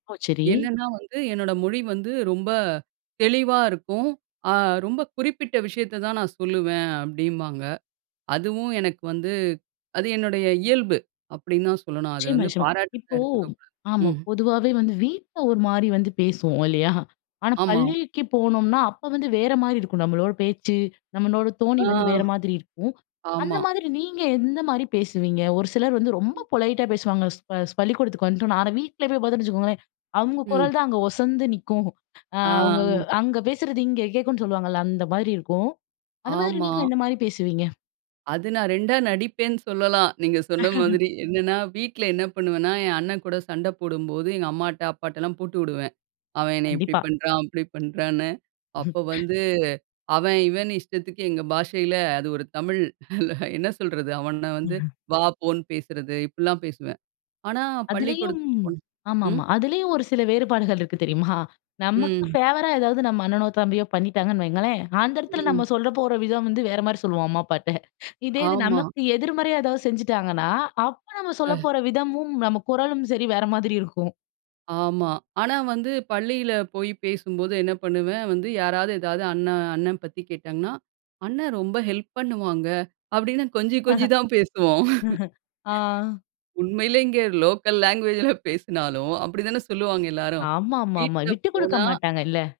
ஓ! சரி. என்னன்னா வந்து, என்னோட மொழி வந்து ரொம்ப தெளிவா இருக்கும். அ ரொம்ப குறிப்பிட்ட விஷயத்த தான் நான் சொல்லுவேன் அப்பிடிம்பாங்க. அதுவும் எனக்கு வந்து அது என்னுடைய இயல்பு, அப்பிடின்னு தான் சொல்லணும். அத நிச்சயமா, வந்து நிச்சயமா. பாராட்டுறதா இப்போ எடுத்துக்கக்கூடாது ஆமா ம். பொதுவாவே வந்து வீட்ல ஒருமாரி வந்து பேசுவோம் இல்லயா! ஆனா ஆமா. பள்ளிக்கு போனோம்ன்னா, அப்ப வந்து வேறமாரி இருக்கும், நம்மளோட பேச்சு, நம்மளோட தொனி ஆ. வந்து வேற மாதிரி இருக்கும். அந்த ஆமா. மாதிரி நீங்க எந்த மாதிரி பேசுவீங்க? ஒரு சிலர் வந்து ரொம்ப ம். பொலைட்டா பேசுவாங்க. ஸ்ப ஸ் பள்ளிக்கூடத்துக்கு வந்துட்டோன்னா. ஆனா வீட்ல போய் பார்த்தோன்னு வச்சுக்கோங்களேன், அவுங்க ம். குரல் தான் அங்க ஒசந்து நிக்கும் அ அவுங்க ஆ. அங்க பேசுறது இங்க கேக்குன்னு சொல்லுவாங்கல்ல, அந்த மாதிரி இருக்கும். அந்த மாதிரி ஆமா. நீங்க எந்தமாரி பேசுவீங்க? அது நான் ரெண்டா நடிப்பேன்னு சொல்லலாம். நீங்க சொன்ன மாதிரி. என்னன்னா, வீட்ல என்ன பண்ணுவேன்னா, என் அண்ணன் கூட சண்டை போடும்போது, எங்க அம்மாட்ட அப்பாட்டலாம் போட்டு விடுவேன். அவன் என்னைய இப்பிடி கண்டிப்பா. பண்றான், அப்பிடி பண்றான்னு. அப்ப வந்து, அவன் இவனு இஷ்டத்துக்கு எங்க பாஷையில அது ஒரு தமிழ் [unintelligible] என்ன சொல்றது அவன வந்து, வா, போன்னு பேசுறது இப்புட்லாம் பேசுவேன். ஆனா அதுலயும் பள்ளிக்கூடத்துக்கு போனா ஆமா, ஆமா. ம். அதிலயும் ஒரு சில வேறுபாடுகள் இருக்கு தெரியுமா? நமக்கு ம். ஃபேவரா ஏதாவது நம்ம அண்ணனோ, தம்பியோ பண்ணிட்டாங்கன்னு வையுங்களேன், அந்த இடத்துல ம். நம்ம சொல்ல போற விதம் வந்து வேறமாரி சொல்லுவோம், அம்மா அப்பாட்ட. இதே இது ஆமா. நமக்கு எதிர்மறையா எதாவது செஞ்சுட்டாங்கன்னா, அப்போ நம்ம சொல்ல அ. போற விதமும், நம்ம குரலும் சரி வேற மாதிரி இருக்கும். ஆமா. ஆனா வந்து பள்ளியில போய் பேசும்போது என்ன பண்ணுவேன் வந்து, யாராவது ஏதாவது அண்ணன் அண்ணன் பத்தி கேட்டாங்கன்னா, "அண்ணன் ரொம்ப ஹெல்ப் பண்ணுவாங்க" அப்பிடின்னு கொஞ்சி, கொஞ்சி தான் பேசுவோம். ஆ. உண்மையிலேங்க லோக்கல் லாங்குவேஜ்ல பேசுனாலும் அப்பிடி தான சொல்லுவாங்க எல்லாரும். ஆமா, ஆமா, ஆமா. வீட்ல விட்டுக்குடுக்க போனா மாட்டாங்க இல்ல!